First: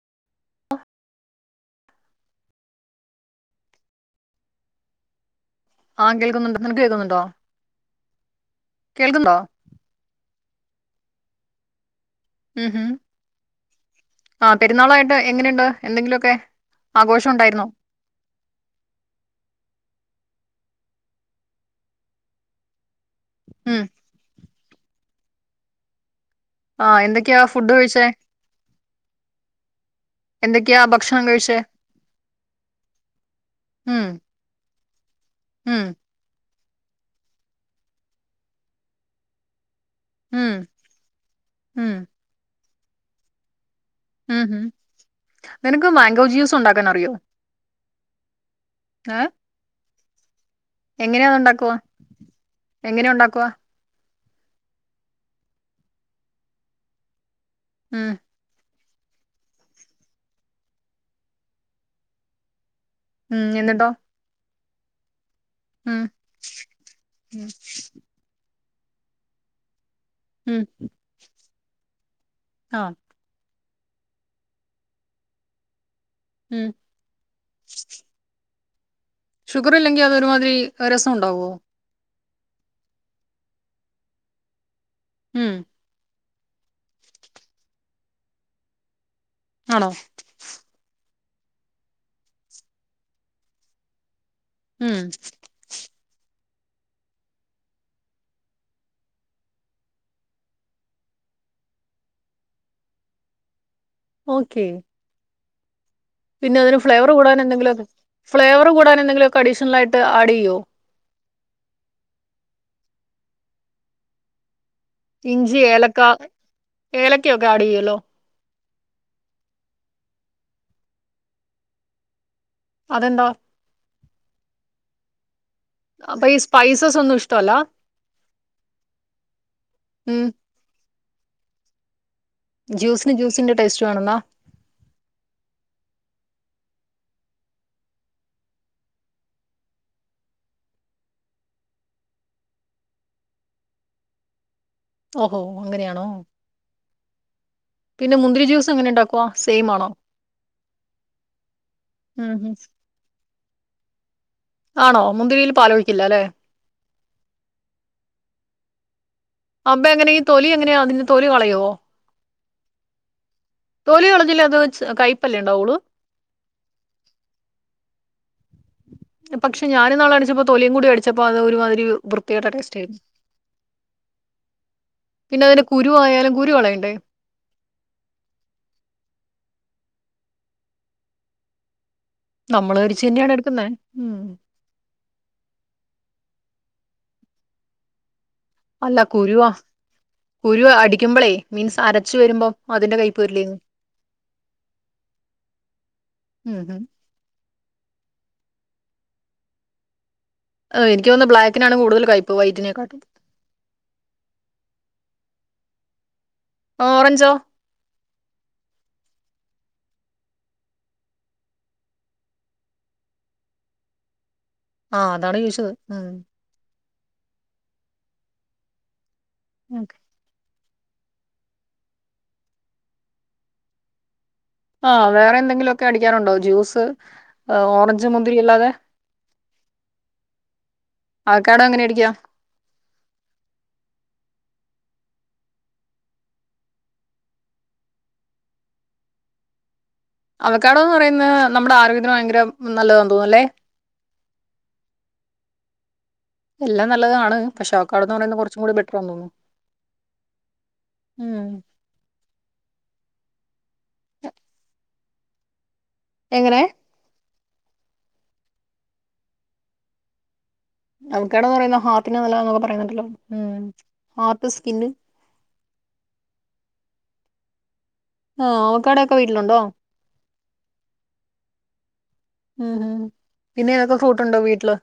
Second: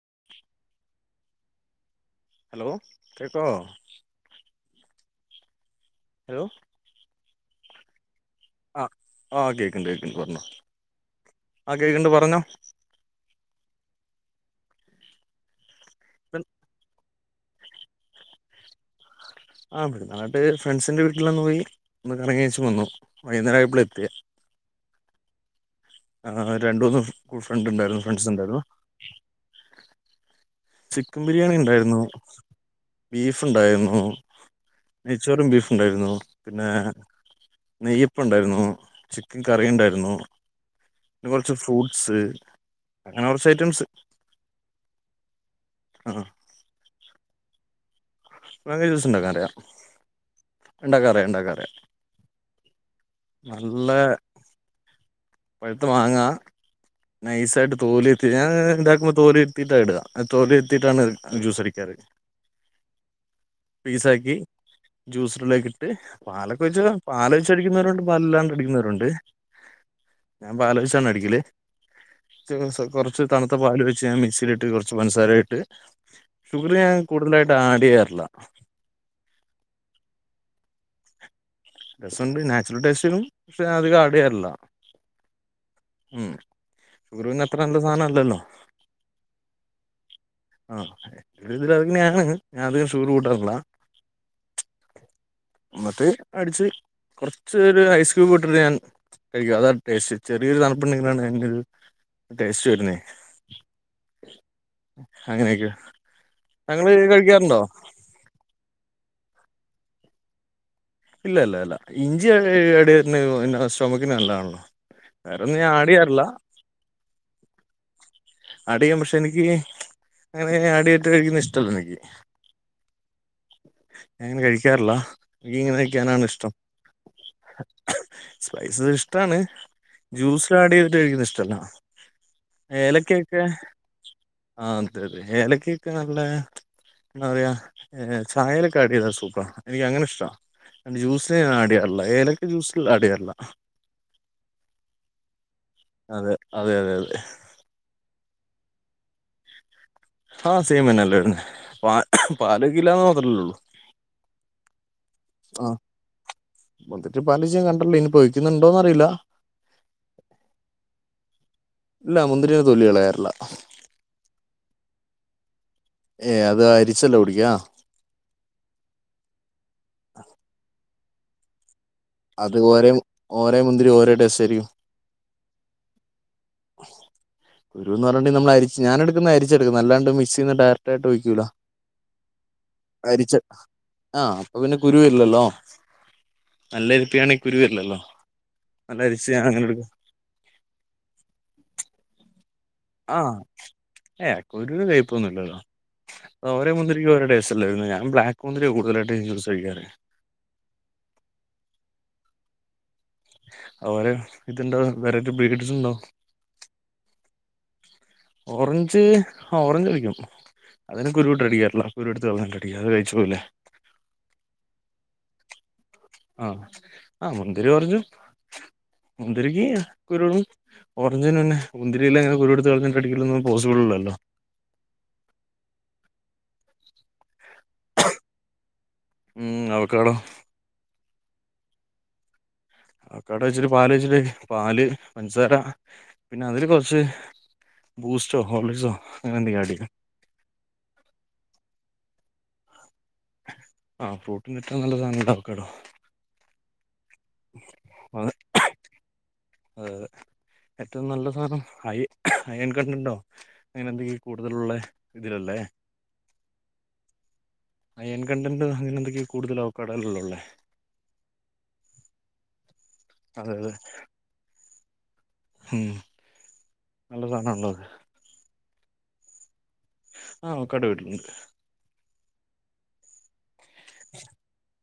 [inaudible] Hello കേക്കാവോ ആ hello കേൾക്കുന്നുണ്ട് നിനക്ക് കേൾക്കുന്നുണ്ടോ ആഹ് കേൾക്കുന്നുണ്ടോ ആ കേക്കണ്ട് കേക്കണ്ട് പറഞ്ഞോ ആ കേൾക്ക്ണ്ട് പറാ പറഞ്ഞോ ആ പെരുന്നാളാട്ട് എങ്ങനെയുണ്ട് എന്തെങ്കിലുഒക്കെ ആഘോഷം ഒണ്ടായിരുന്നോ ആ പെരുന്നാളായിട്ട് ഫ്രണ്ട്സിന്റെ വീട്ടിലൊന്ന് പോയി ഒന്ന് കറങ്ങിയേച്ചു വന്നു ഉം വൈകുന്നേരായാപ്പഴാ എത്തിയെ ആ രണ്ടൂന്ന് ആഹ് എന്തൊക്കെയാ ഫ്രണ്ട് ഫുഡ് ഉണ്ടായിരുന്നു കഴിച്ചേ ഫ്രണ്ട്സ് ഉണ്ടായിരുന്നു എന്തൊക്കെയാ ചിക്കൻ ഭക്ഷണം ബിരിയാണി കഴിച്ചേ ഇണ്ടായിരുന്നു ബീഫ് ഇണ്ടായിരുന്നു ഉം നെയ്ചോറും ബീഫും ഉം ഉണ്ടായിരുന്നോള്ളു പിന്നെ നെയ്യപ്പം ഇണ്ടായിരുന്നു ചിക്കൻ കറി ഇണ്ടായി മ്മ്ഹ് പിന്നെ കൊറച്ച് ഫ്രൂട്സ് അങ്ങനെ കൊറച്ച് ഐറ്റംസ് ഉംഹ് ഹം നിനക്ക് ആ മാങ്കോ ജ്യൂസ് ഉണ്ടാക്കാൻ അറിയോ േജ ഏഹ് ഉണ്ടാക്കാൻ അറിയാ ഉണ്ടാക്കാറിയ എങ്ങനെയാ അത് ഉണ്ടാക്കാറിയാ ഉണ്ടാക്കുവാ എങ്ങനെയാ ഉണ്ടാക്കുവാ നല്ല [unintelligible] പഴത്ത മാങ്ങ നൈസ ആായിട്ട് ഉം തോലിെത്തി ഞാൻ എന്ത തോല എത്തിീട്ട ഇടുക തോല എത്തിീട്ടാണ് ജ്യൂസടിക്കാറ് ഉംഹ് എന്നെട്ടാ ജൂസ് ഇട്ട് പാലൊക്കെ വെച്ച് പാല വെച്ച് അടിക്കുന്നവരുണ്ട് പാലാണ്ട് അടിക്കുന്ന ട്ടുണ്ട് ഞാൻ ഉം ബാലകൃഷ്ണ അടിക്കല് [unintelligible] ആഹ് കൊറച്ച് തണു ഇ പാല് വെച്ച് ഞാൻ മിക്സിലിട്ട് കുറച്ച് പഞ്ചസാരയിട്ട് ഉം ഷുഗർ ഞാൻ കൂടുതലായിട്ട് ആഡ് യ്യാറില്ല ഷുഗർ ഇല്ലെങ്കിൽ അതൊ ഒരുമാതിരി രസമുണ്ടാവോ രസണ്ട് നാച്ചുറൽ ടേസ്റ്റിനും പക്ഷെ അതികം ആഡ് യ്യാറില്ല ഉം ഉം ഷുഗറ് പിന്നെ അത്ര നല്ല സാധനല്ലല്ലോ ആണോ ആഹ ഇതില അങ്ങനെയാണ് ഞാൻ അധികം ഷുഗർ കൂട്ടാറില്ല ഉം എന്നിട്ട് അടിച്ച് കുറച്ച് ഒരു ഐസ് ക്യൂബ് ഇട്ടിട്ട് ഞാൻ കഴിക്കും അതാണ് ടേസ്റ്റ് ചെറിയൊരു തണുപ്പുണ്ടെങ്കിലാണ് അതിറ്റൊരു ടേസ്റ്റ് വരുന്നേ ഓക്കേ അങ്ങനെയൊക്കെയ പിന്നെ അതിന് ഫ്‌ളേവർ കൂടാനെന്തെങ്കിലൊക്കെ ഫ്ളേവർ കൂ അൻ എന്തെിലൊക്ക അഡീഷണലായിട്ട് ആഡ് ചെയ്യോ ഇല്ല ഇല്ല ഇല്ല ഇഞ്ചി അട പിന്നെ സ്റ്റൊമക്കിന് നല്ലതാണല്ലോ വേറൊന്നും ഇഞ്ചി ഞാൻ ആഡ് ഏലക്ക ചെയ്യാറില്ല ഏലക്ക ഒക്കെ ആഡ് ചെയ്യല്ലോ ആഡെയ്യാം പക്ഷെ എനിക്ക് അങ്ങനെ ആഡിയറ്റ് കഴിക്കുന്ന ഇഷ്ടല്ല എനിക്ക് അതെന്താ ഞാങ്ങനെ കിക്കാറില്ല എനിക്കി ക്കാനാണ് അപ്പൊ ഈ ഇഷ്ടം സ്പൈസസ് ഒന്നും ഇഷ്ടമല്ല സ്പൈസസ് ഇഷ്ടാണ് ഉം ജ്യൂസില് ആഡ് ഴിക്കുന്ന ഇഷ്ടല്ല ജ്യൂസിന് ഏലക്കക്കെ ജ്യൂസിന്റെ ടേസ്റ്റ് വേണമെന്നാ ആഹ് അതെ അതെ ഏലക്കിക്ക് ഒക്കെ നല്ല എന്താ പറയാ ചായലൊക്കെ ആഡ് ചെയ്താ സൂപ്പർ എനിക്ക് അങ്ങനെ ഇഷ്ട ജ്യൂസില് ഞാൻ ആഡെയ്യാറില്ല ഏലക്ക ജ്യൂസിൽ ആഡെയ്യാറില്ല ഓഹോ അങ്ങനെയാണോ അതെ അതെ പിന്നെ മുന്തിരി ജൂസ് എങ്ങനെ ഉണ്ടാക്കുവാ സെയിം ആണോ ആഹ് സൈമെന്നെല്ലുന്നെ ഉം പ ഉം. പാലക്കില്ലന്ന് മാത്രല്ലള്ളൂ ആണോ മുന്തിരിയിൽ പാലൊഴിക്കില്ല അല്ലെ മുന്തിട്ട പാലച്യ ഞാൻ കണ്ടില്ല ഇനി പൊയ്ക്കുന്നുണ്ടോന്ന് അറിയില്ല അപ്പ എങ്ങനെ തൊലി എങ്ങനെയാ അതിന്റെ തൊലി കളയുവോ ഇല്ല മുന്തിരിയുടെ തൊലി കളയാറില്ല തൊലി കളിഞ്ഞില്ല അത് കൈ പ്പല്ലേ ഉണ്ടാവുള്ളൂ ഏ അത് അരിച്ചല്ല കുടിക്കാ പക്ഷെ ഞാനിന്നാള് കാണിച്ചപ്പോ തൊലിയും കൂടെ എടുത് ചപ്പോ അത് ഒരുമാതിരി വൃത്തികെട്ട അത് ടേസ്റ്റ് ഓരെ ആയിരുന്നു ഓരെ മുന്തിരി ഓരോ ടേസ്റ്റായിരിക്കും പിന്നെ അതിന്റെ കുരു ആയാലും കുരു കളയണ്ടേ കുരൂന്ന് പറഞ്ഞ്ട്ട്ണ്ടെങ്കി നമ്മൾ അരിച്ച് ഞാനെടുക്കുന്ന അരിച് ച്ചെടുക്ക്ന്നാ അല്ലാണ്ട് മിക്സീന്ന് ഡയറക്റ്റായിട്ട് ഒഴിക്കൂല്ല നമ്മള് കരിച്ച് തന്നെയാണ് അരിച്ച് എടുക്കുന്നേ ഉം ആഹ് അപ്പൊ പിന്നെ കുരുവില്ലല്ലോ നല്ല അരിപ്പ ആണെങ്കി കുരുവരില്ലല്ലോ അല്ല കുരുവാ കുരുവാ അടിക്കുമ്പളേ മീൻസ് അരച്ചു വരുമ്പോ ആഹ് ഏ കുരൂന് കയ്പ്പൊന്നും ഇല്ലല്ലോ ഉം ഓരേ ഉം മുതിരിക്ക് ഓരോ ടേസ്റ്റാ അല്ലെ വര്ന്നെ ഞാൻ ബ്ലാക്ക് മുന്തിരിയാ കൂടുതലായിട്ടും ജ്യൂസ് അടിക്കാറ് ഏഹ് എനിക്ക് തോന്നുന്നെ ബ്ലാക്കിനാണ് കൂടുതൽ കൈപ്പ് വൈറ്റിനെക്കാട്ടും അവരെ ഇത്ണ്ടോ വെറൈറ്റി ബ്രീഡ്സ് ഇണ്ടാവും ഓറഞ്ചോ ഓറഞ്ച് ഓറഞ്ച് കഴിക്കും അതിന് കുരുവിട്ട് അടിക്കാറില്ല കുരുവെടുത്ത് കളഞ്ഞിട്ട് അടിക്കും അല്ലാതെഅത് കയിച്ചുപോകില്ലേ ആ അതാണ് ചോയിച്ചത് ആഹ് ആഹ് മുന്തിരി കൊർച് മുന്തിരിക്ക് ഓക്കെ കുരുകളും ഓറഞ്ചിന് പിന്നെ മുന്തിരിയിലങ്ങനെ കുരുവെടുത്ത് കളഞ്ഞിട്ട് അടിക്കലൊന്നും പോസിബിൾ അല്ലല്ലോ ആഹ് വേറെ എന്തെങ്കിലുമൊക്കെ അടിക്കാറുണ്ടോ ജ്യൂസ് ഓറഞ്ച് മുന്തിരി അല്ലാതെ ഉം അവക്കാടോ അവകാടോഎങ്ങനെ അടിക്കാ അവകടോ വെച്ചിട്ട് പാല് ഒഴിച്ചിട്ട് പാൽ പഞ്ചാര പിന്നെ അതില് കൊറച്ച് ബൂസ്റ്റോ ഹോർളിക്‌സോ അങ്ങനെ എന്തെങ്കിലും ആഡ് ചെയ്യും അവക്കാടോന്ന് പറയുന്നെ നമ്മുടെ ആരോഗ്യത്തിന് ഭയങ്കര നല്ലതാ പോലെ ആ ഫ്രൂട്ടിൽ ഏറ്റവും നല്ല സാധനം അല്ലെ അവകാടോ എല്ലാം നല്ലതാണ് പക്ഷെ അവക്കാടോന്ന് പറയുന്നത് കുറച്ചും കൂടി ബെറ്ററാന്ന് തോനുന്നു ഏഹ്, ഏറ്റവും നല്ല ഉം ഉം സാധനം ഹൈ അയൺ കണ്ടന്റോ അങ്ങനെ എന്തെങ്കിലും കൂടുതലുള്ള ഇതിലല്ലേ എങ്ങനെ അയൺ കണ്ടൻ്റോ അങ്ങനെ എന്തൊക്കെയോ കൂടുതൽ അവകാടോയിൽ അല്ലെ ഒള്ളേ അവക്കാടോന്ന് പറയുന്നെ ഹാർട്ടിന് നല്ലതാന്നൊക്കെ പറയുന്നുണ്ടല്ലോ അതെ ഉം അതെ ഹാർട്ട് സ്കിന്ന് ഉം നല്ല സാധനാണല്ലോ അത് ആഹ് അവക്കാടോ ഒക്കെ വീട്ടിലുണ്ടോ? ആഹ് [unintelligible] വീട്ടിലുണ്ട് ഹൂഹും പിന്നെ ഏതൊക്കെ ഫ്രൂട് ഉണ്ട് വീട്ടില്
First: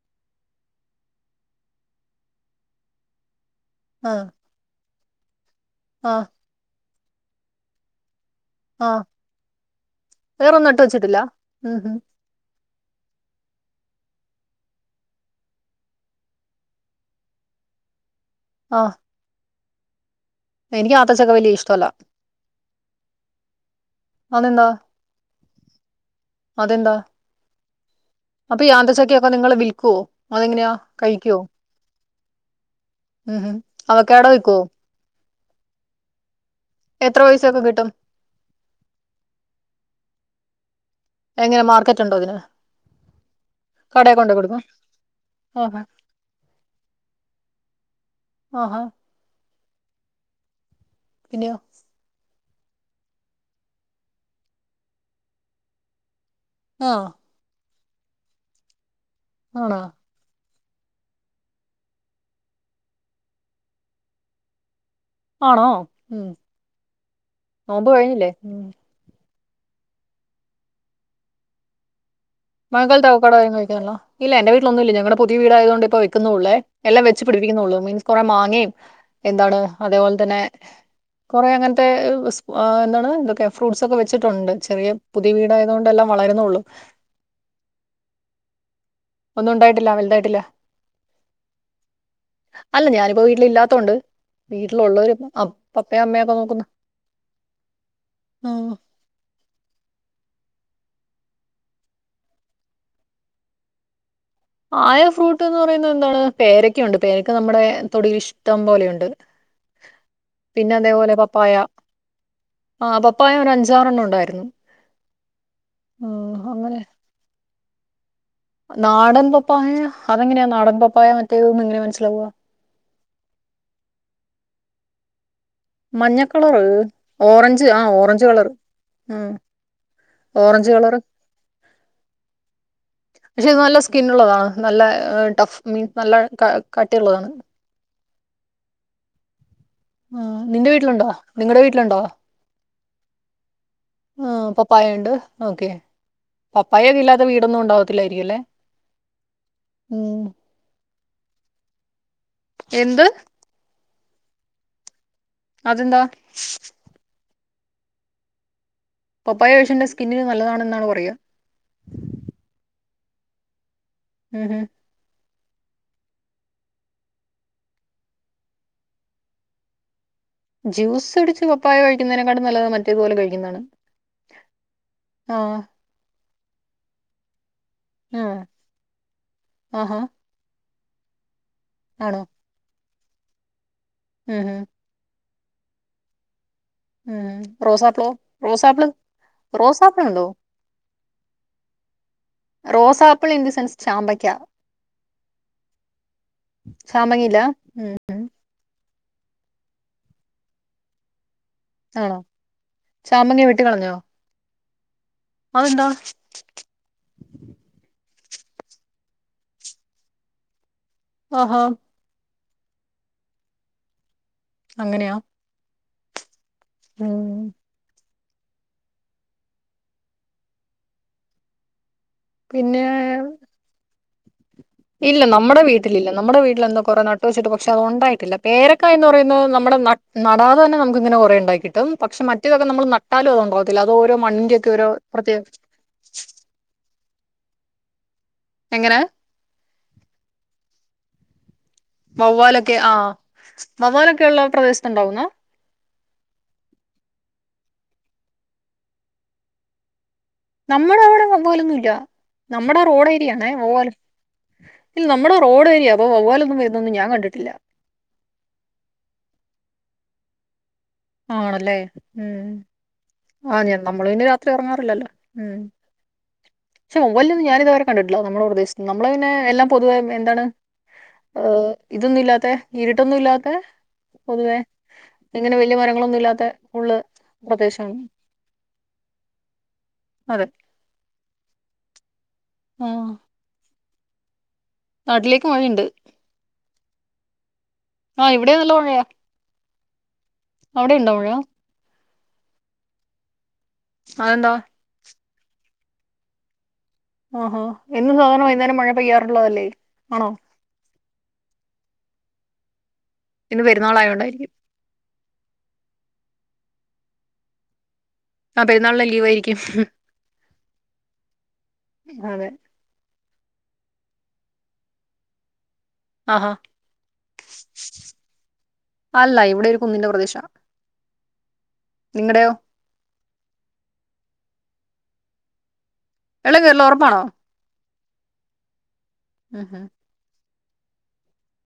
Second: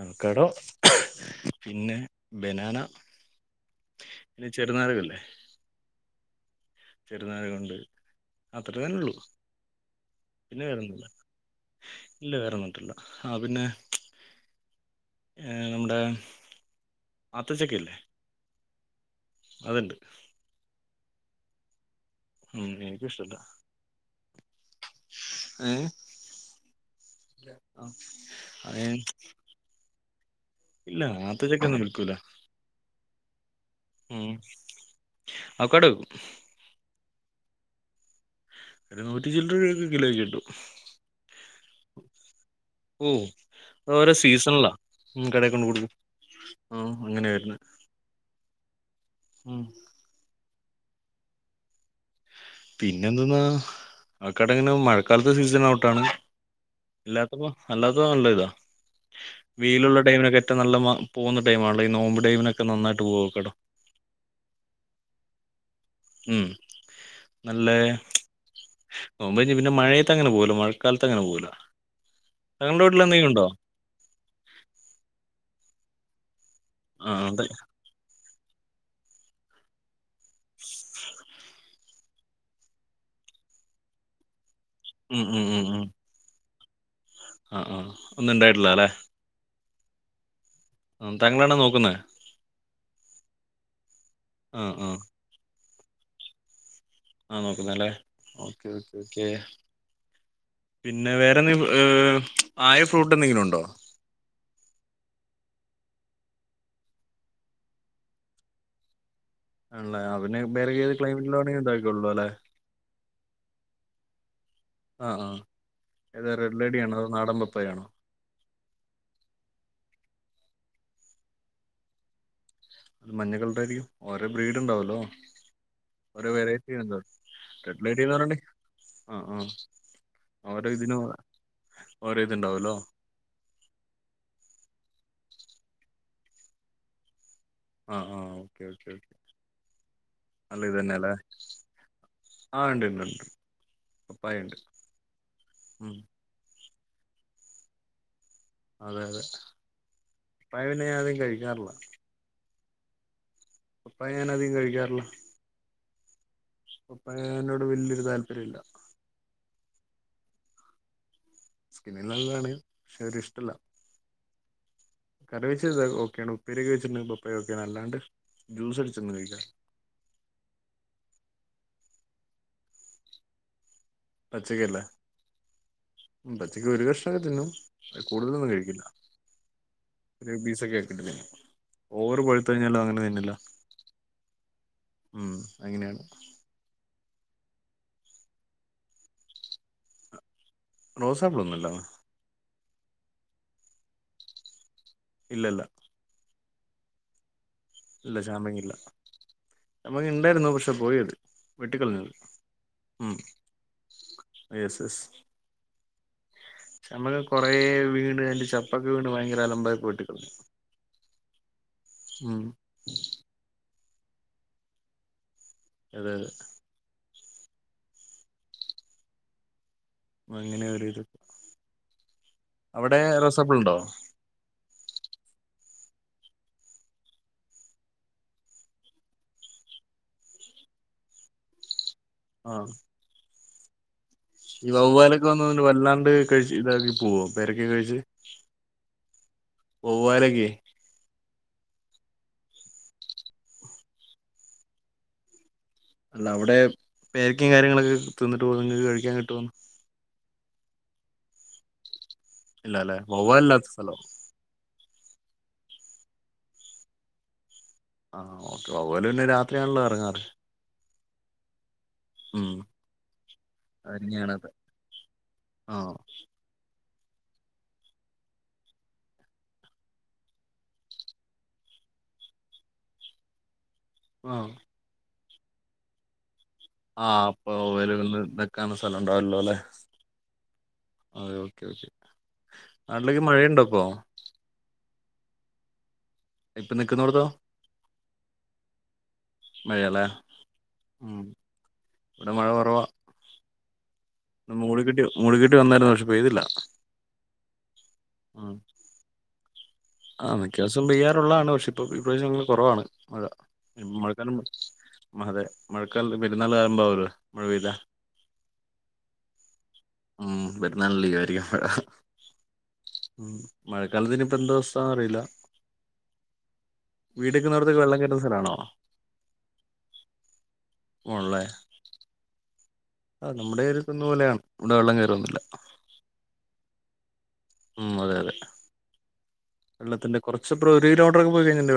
ആഹ് അവകാടോ പിന്നെ ബനാന ആഹ് പിന്നെ ചെറുനാറകല്ലേ ആഹ് ചെറുനാരകം ഉണ്ട് അത്രതന്നെ ആഹ് ഉള്ളൂ പിന്നെ വേറൊന്നും നട്ട് വേറൊന്നില്ല വെച്ചിട്ടില്ല ഉം ഉം ഇല്ല വേറന്നിട്ടില്ല ആഹ് പിന്നെ ഏ നമ്മുടെ അത്തച്ചക്ക ഇല്ലേ ആഹ് അതുണ്ട് എനിക്ക് ആത്തച്ചക്ക വലിയ ഇഷ്ടമല്ല ഉം എനിക്കും ഇഷ്ടല്ല [unintelligible] അതെന്താ അപ്പ ഈ ആ ആന്തച്ചക്കൊക്കെ നിങ്ങള് വിൽക്കുവോ? അതെങ്ങനെയാ ഇല്ല കഴിക്കുവോ? ആത്തച്ചക്കയൊന്നും വിൽക്കൂല ഉ ഹും അവക്കാഡോ വിക്കുവോ? അവക്കാഡോ വിക്കും. എത്ര പൈസയൊക്കെ കിട്ടും? ഒരു നൂറ്റി ചില്ലറ രൂപയൊക്കെ കിലോക്ക് കിട്ടും എങ്ങനെ മാർക്കറ്റ് ഉണ്ടോ അതിന് ഓ കടേ അതോരോ കൊണ്ടോയി കൊടുക്കും സീസണിലാ ഇം കടേ ആഹാ കൊണ്ട്കൊടുക്കും ആ അങ്ങനെയാ വരുന്നേ ആഹാ ഉം പിന്നയോ? പിന്നെ എന്തെന്നാ അവക്കാഡോ ഇങ്ങനെ മഴക്കാലത്തെ സീസൺ ഔട്ടാണ്. ആഹ് ഇല്ലാത്തപ്പൊ അല്ലാത്തപ്പോ നല്ല ഇതാ ആണോ വെയിലുള്ള ടൈമിനൊക്കെ നല്ല മ പോകുന്ന ടൈം ആണല്ലോ ഈ നോമ്പ് ടൈമിനൊക്കെ നന്നായിട്ട് പോവാക്കട്ടോ ആണോ? ഉം നല്ല നോമ്പ് കഴിഞ്ഞില്ലേ ഉം നോമ്പ് കഴിഞ്ഞ് പിന്നെ മഴയത്ത് അങ്ങനെ പോവൂലാ മഴക്കാലത്ത് അങ്ങനെ പോവൂല്ല [unintelligible] കഴിക്കാനോ ഇല്ല എന്റെ വീട്ടലൊന്നുംല്ല ഞങ്ങടെ പുതിയ വീടായതുകൊണ്ട്പ്പ ക്കുന്നുള്ളേ എല്ലാം ആ വെച്ച് ഉണ്ട് പിടിപ്പിക്കുന്നുള്ളൂ മീൻസ് കൊറെ മാങ്ങേം എന്താണ് അതേപോ അതന്നെ കൊറേ അങ്ങൻത്തെ സ് എന്താണ് എന്തൊക്കെ ഫ്രൂട്ട്സൊക്കെ വെച്ചിട്ടുണ്ട് ചെറിയ ഉം പുതിയ ഉം ഉം വീടായത് ഉം കൊണ്ട് എല്ലാം വളരുന്നെള്ളൂ ആ ആ ഒന്നും ഉണ്ടായിട്ടില്ല അല്ലെ ഒന്നും ഉണ്ടായിട്ടില്ല വലുതായിട്ടില്ല ആ താങ്കളാണോ നോക്കുന്നേ തുണ്ട് ആ ആ വീട്ടിലുള്ളവര് അപ് പപ്പേ അമ്മേ ഒക്കെ നോക്കുന്ന് ആഹ് നോക്കുന്നല്ലേ ഓക്കെ ഓക്കേ ഓക്കേ പിന്നെ വേറെന്ത ങ് ആയ ഫ്രൂട്ട് എന്തെങ്കിലും ഉണ്ടോ ആയ ഫ്രൂട്ട് എന്ന് പറയുന്നത് എന്താണ് പേരക്കയുണ്ട് പേരക്ക നമ്മുടെ തൊടിൽ ഇഷ്ടം പോലെയുണ്ട് ആണല്ലേ അവെ വേറെ പിന്നെ ഏത് അതേപോലെ പപ്പായ ക്ലൈമറ്റിലോണെങ്കിൽ ഇണ്ടായിക്കൊള്ളൂം അല്ലെ ആ പപ്പായ ഒരു അഞ്ചാറെണ്ണം ഉണ്ടായിരുന്നു ആഹ ആ ഏതാ ഉം, റെഡ് അങ്ങനെ ലേഡിയാണോ അതോ നാടൻ പപ്പായയോ പ്പഴാണോ നാടൻ പപ്പായ അതെങ്ങനെയാ നാടൻ പപ്പായ മറ്റേ ഒന്ന് ഇങ്ങനെ മനസ്സിലാഹുവ അ മഞ്ഞക്കളറായിരിക്കും ഓരേ ബ്രീഡ് ഉണ്ടാവല്ലോ ഓരോ മഞ്ഞക്കളർ വെറൈറ്റി ഉണ്ടോ ഓറഞ്ച് ആ റെഡ് ലേഡി എന്ന് ഓറഞ്ച് പറയണ്ടേ കളർ ആ ഉം ആ ഓരോ ഓറഞ്ച് കളറ് ഇതിനും ഓരോ ഇതുണ്ടാവല്ലോ പക്ഷെത് നല്ല സ്കിന്നുള്ളതാണ് നല്ല ഫ് മീൻ നല്ല കട്ടിയുള്ളതാണ് ആ ആ ഓക്കെ ഓക്കെ ഓക്കെ ആ നല്ല നിന്റെ ഇത് തന്നെ വീട്ടിലുണ്ടോ അല്ലേ നിങ്ങളടെ വീട്ടിലുണ്ടോ ആ ഉണ്ട് ഉണ്ട് ഉണ്ട് ആ പപ്പായ ഉണ്ട് പപ്പായുണ്ട് ഓക്കെ ഉം പപ്പായൊക്കെ ഇല്ലാത്ത വീടൊന്നും ഉണ്ടാവത്തില്ലായിരിക്കുംല്ലേ അതെ അതെ പപ്പായ പിന്നെതെ കഴിക്കാറില്ല എന്ത് ഇപ്പ ഞാനധികം കഴിക്കാറില്ലാ അതെന്താ ഏ നോട് വല്യയൊരു താല്പര്യ ഇല്ല പപ്പായ വേഷിന്റ് സ്കിന്നിന് നല്ലതാണെന്നാണ് പറയുക സ്കിന്നിന് നല്ലതാണെൽ പക്ഷെ ഒരു ഇഷ്ടല്ല ഉം ഹ് കറി വെച്ച ത് ഓക്കെയാണ് ഉപ്പേരി യൊക്കെ വെച്ചിട്ടുണ്ട് [unintelligible] ഓക്കെയ അല്ലാണ്ട് ജ്യൂസ് അടിച്ചിന്ന് കഴിക്ക ജ്യൂസ് അടിച്ച് പപ്പായ കഴിക്കുന്നതിനെക്കാട്ടി നല്ലതാണ് മറ്റേതുപോലെ കഴിക്കുന്നതാണ് പച്ചക്കല്ല ആ പച്ചക്ക് ഒരു കഷ്ണൊക്കെ തിന്നും ആ കൂടുതലൊന്നും കഴിക്കില്ല ആഹാ ഒരു പീസക്കെ ഓവർ ആണോ പഴുത്ത് കഴിഞ്ഞാല് അങ്ങന ക ഉം ഉം ഉം അങ്ങനെയാണ് ഉം റോസാപ്പിളോ റോസാപ്പിള് റോസാപ്പിള്ണ്ടോ റോസാപ്പിളൊന്നുല്ല റോസാപ്പിൾ ഇൻ ദി സെൻസ് ചാമ്പയ്ക്ക ഇല്ല ഇല്ല ചാമ്പകില്ലാ ഇല്ല ചാമ്പങ് ഇല്ല നമ്മക്ക് ഇണ്ടായിരുന്നു പക്ഷെ പോയത് വെട്ടിക്കളഞ്ഞത് ആണോ ഉം ചാമങ്ങ വെട്ടി കളഞ്ഞോ യെസ് യെസ് നമ്മക്ക് കൊറേ വീട് ചപ്പക്ക വീണ്ട് ഭയങ്കര അലമ്പായി പോട്ടിക്കളു അഹാ ഉം അങ്ങനെയാ അതെ അതെ ഉം അങ്ങനെ ഒരിത് പിന്നെ അവിടെ റോസാപ്പിളുണ്ടോ ഇല്ല നമ്മടെ വീട്ടിലില്ല നമ്മടെ വീട്ടിലെന്തോ കൊറെ നട്ട് വെച്ചിട്ട് പക്ഷെ അത് ഉണ്ടായിട്ടില്ല പേരക്കായ എന്ന് പറയുന്നത് നമ്മുടെ നടാതെ തന്നെ നമുക്ക് ഇങ്ങനെ കൊറേ ഉണ്ടായി കിട്ടും പക്ഷേ മറ്റേതൊക്കെ ആഹ് നമ്മൾ നട്ടാലും അതു ഉണ്ടോ ഈ വവ്വാലൊക്കെ വന്നണ്ട് വല്ലാണ്ട് കഴി ഇതാക്കി പോവോ പേരക്കെ കഴിച്ച് എങ്ങനെ വവ്വാലക്കി വവ്വാലൊക്കെ ആഹ വവ്വാലൊക്കെ ഉള്ള പ്രദേശത്തുണ്ടാവുന്നാ അല്ല അവിടെ പേരക്കേം കാര്യങ്ങളൊക്കെ തിന്നിട്ട് പോക നിങ്ങക്ക് കഴിക്കാൻ കിട്ടുമെന്ന് നമ്മുടെ അവിടെ പോലൊന്നും ഇല്ല ഇല്ല നമ്മെടെ അല്ലെ റോഡ് ഏരിയണേ വവ്വാലില്ലാത്ത സ്ഥലവാ വവ്വാലും- ഇല്ല നമ്മുടെ റോഡ് രിയ അപ്പ വവ്വാലൊന്നും വരുന്നെന്നും ഞാൻ കണ്ടട്ടില്ല ആഹ് ഓക്കെ വവ്വാൽപ്പിന്നെ രാത്രിയാണല്ലോ ഇറങ്ങാറ് ആണല്ലേ ഉം ആതെ നമ്മള് പിന്നെ അതിനെയാണത് രാത്രി ഇറങ്ങാറില്ലല്ലോ ഉം ആഹ് പക്ഷെ [unintelligible] ഞാനിതുവരെ കണ്ടിട്ടില്ല നമ്മുടെ പ്രദേശത്ത് നമ്മള് പിന്നെ എല്ലാം പൊതുവെ എന്താണ് ഏ ഇതൊന്നും ഇല്ലാത്ത ഇരിട്ടൊന്നും ഇല്ലാത്ത ആ പൊതുവെ ഇങ്ങനെ വലിയ മരങ്ങളൊന്നും ഇല്ലാത്തെ ആ അപ്പൊ [unintelligible] നിക്കാൻള്ള സ്ഥലം ഉണ്ടാവില്ലോലെ അതെ [unintelligible] ആ നാട്ടിലേക്ക് മഴയുണ്ടോപ്പോ? നാട്ടിലേക്ക് മഴയുണ്ട് ഇപ്പം നിക്കുന്നോടത്തോ ആഹ് ഇവിടേം നല്ല മഴയാ മഴലേ അവിടെ ഇണ്ടോ മഴ ഇവിടെ മഴ കൊറവാ അതെന്താ ന്ന് മൂടി കിട്ടിയോ മൂടികെട്ടി വന്നായിരുന്നു പക്ഷെ പെയ്തില്ല ആഹാ എന്നും സാധാരണ ഉം വൈന്നാരം മഴ പെയ്യാറുള്ളതല്ലേ ആണോ ഉള്ളാണ് പക്ഷെ ഇപ്പം ഇപ്രാവശ്യം കൊറവാണ് മഴ ഇന്ന് പെരുന്നാൾ ആയോണ്ടായിരിക്കും കെൽ പെരുന്നാള് അഅമ്പാവൂലെ മഴ പെഴ്ത അതെ നാളെ ലീവ് ആയിരിക്കും ഉം പെരുന്നാളിന് ലീവായിരിക്കും മഴ അതെ ഉം മഴക്കാലത്തിനിപ്പം എന്താ അവസ്ഥാറിയില്ല ആഹാ വെള്ളം കേറുന്ന സ്ഥലാണോ അല്ല ഇവിടെ ഒരു കുന്നിന്റെ പ്രദേശ നിങ്ങടെയോ? ആ നമ്മുടെ ഏരിയത്തൊന്നും [unintelligible] വെള്ളം കേറൊന്നില്ല [unintelligible] കേറില്ല ഒറപ്പാണോ ഉം അതെ അതെ വെള്ളത്തിന്റെ കൊറ സെബ്രുവരിയില് ഓർഡർ [unintelligible]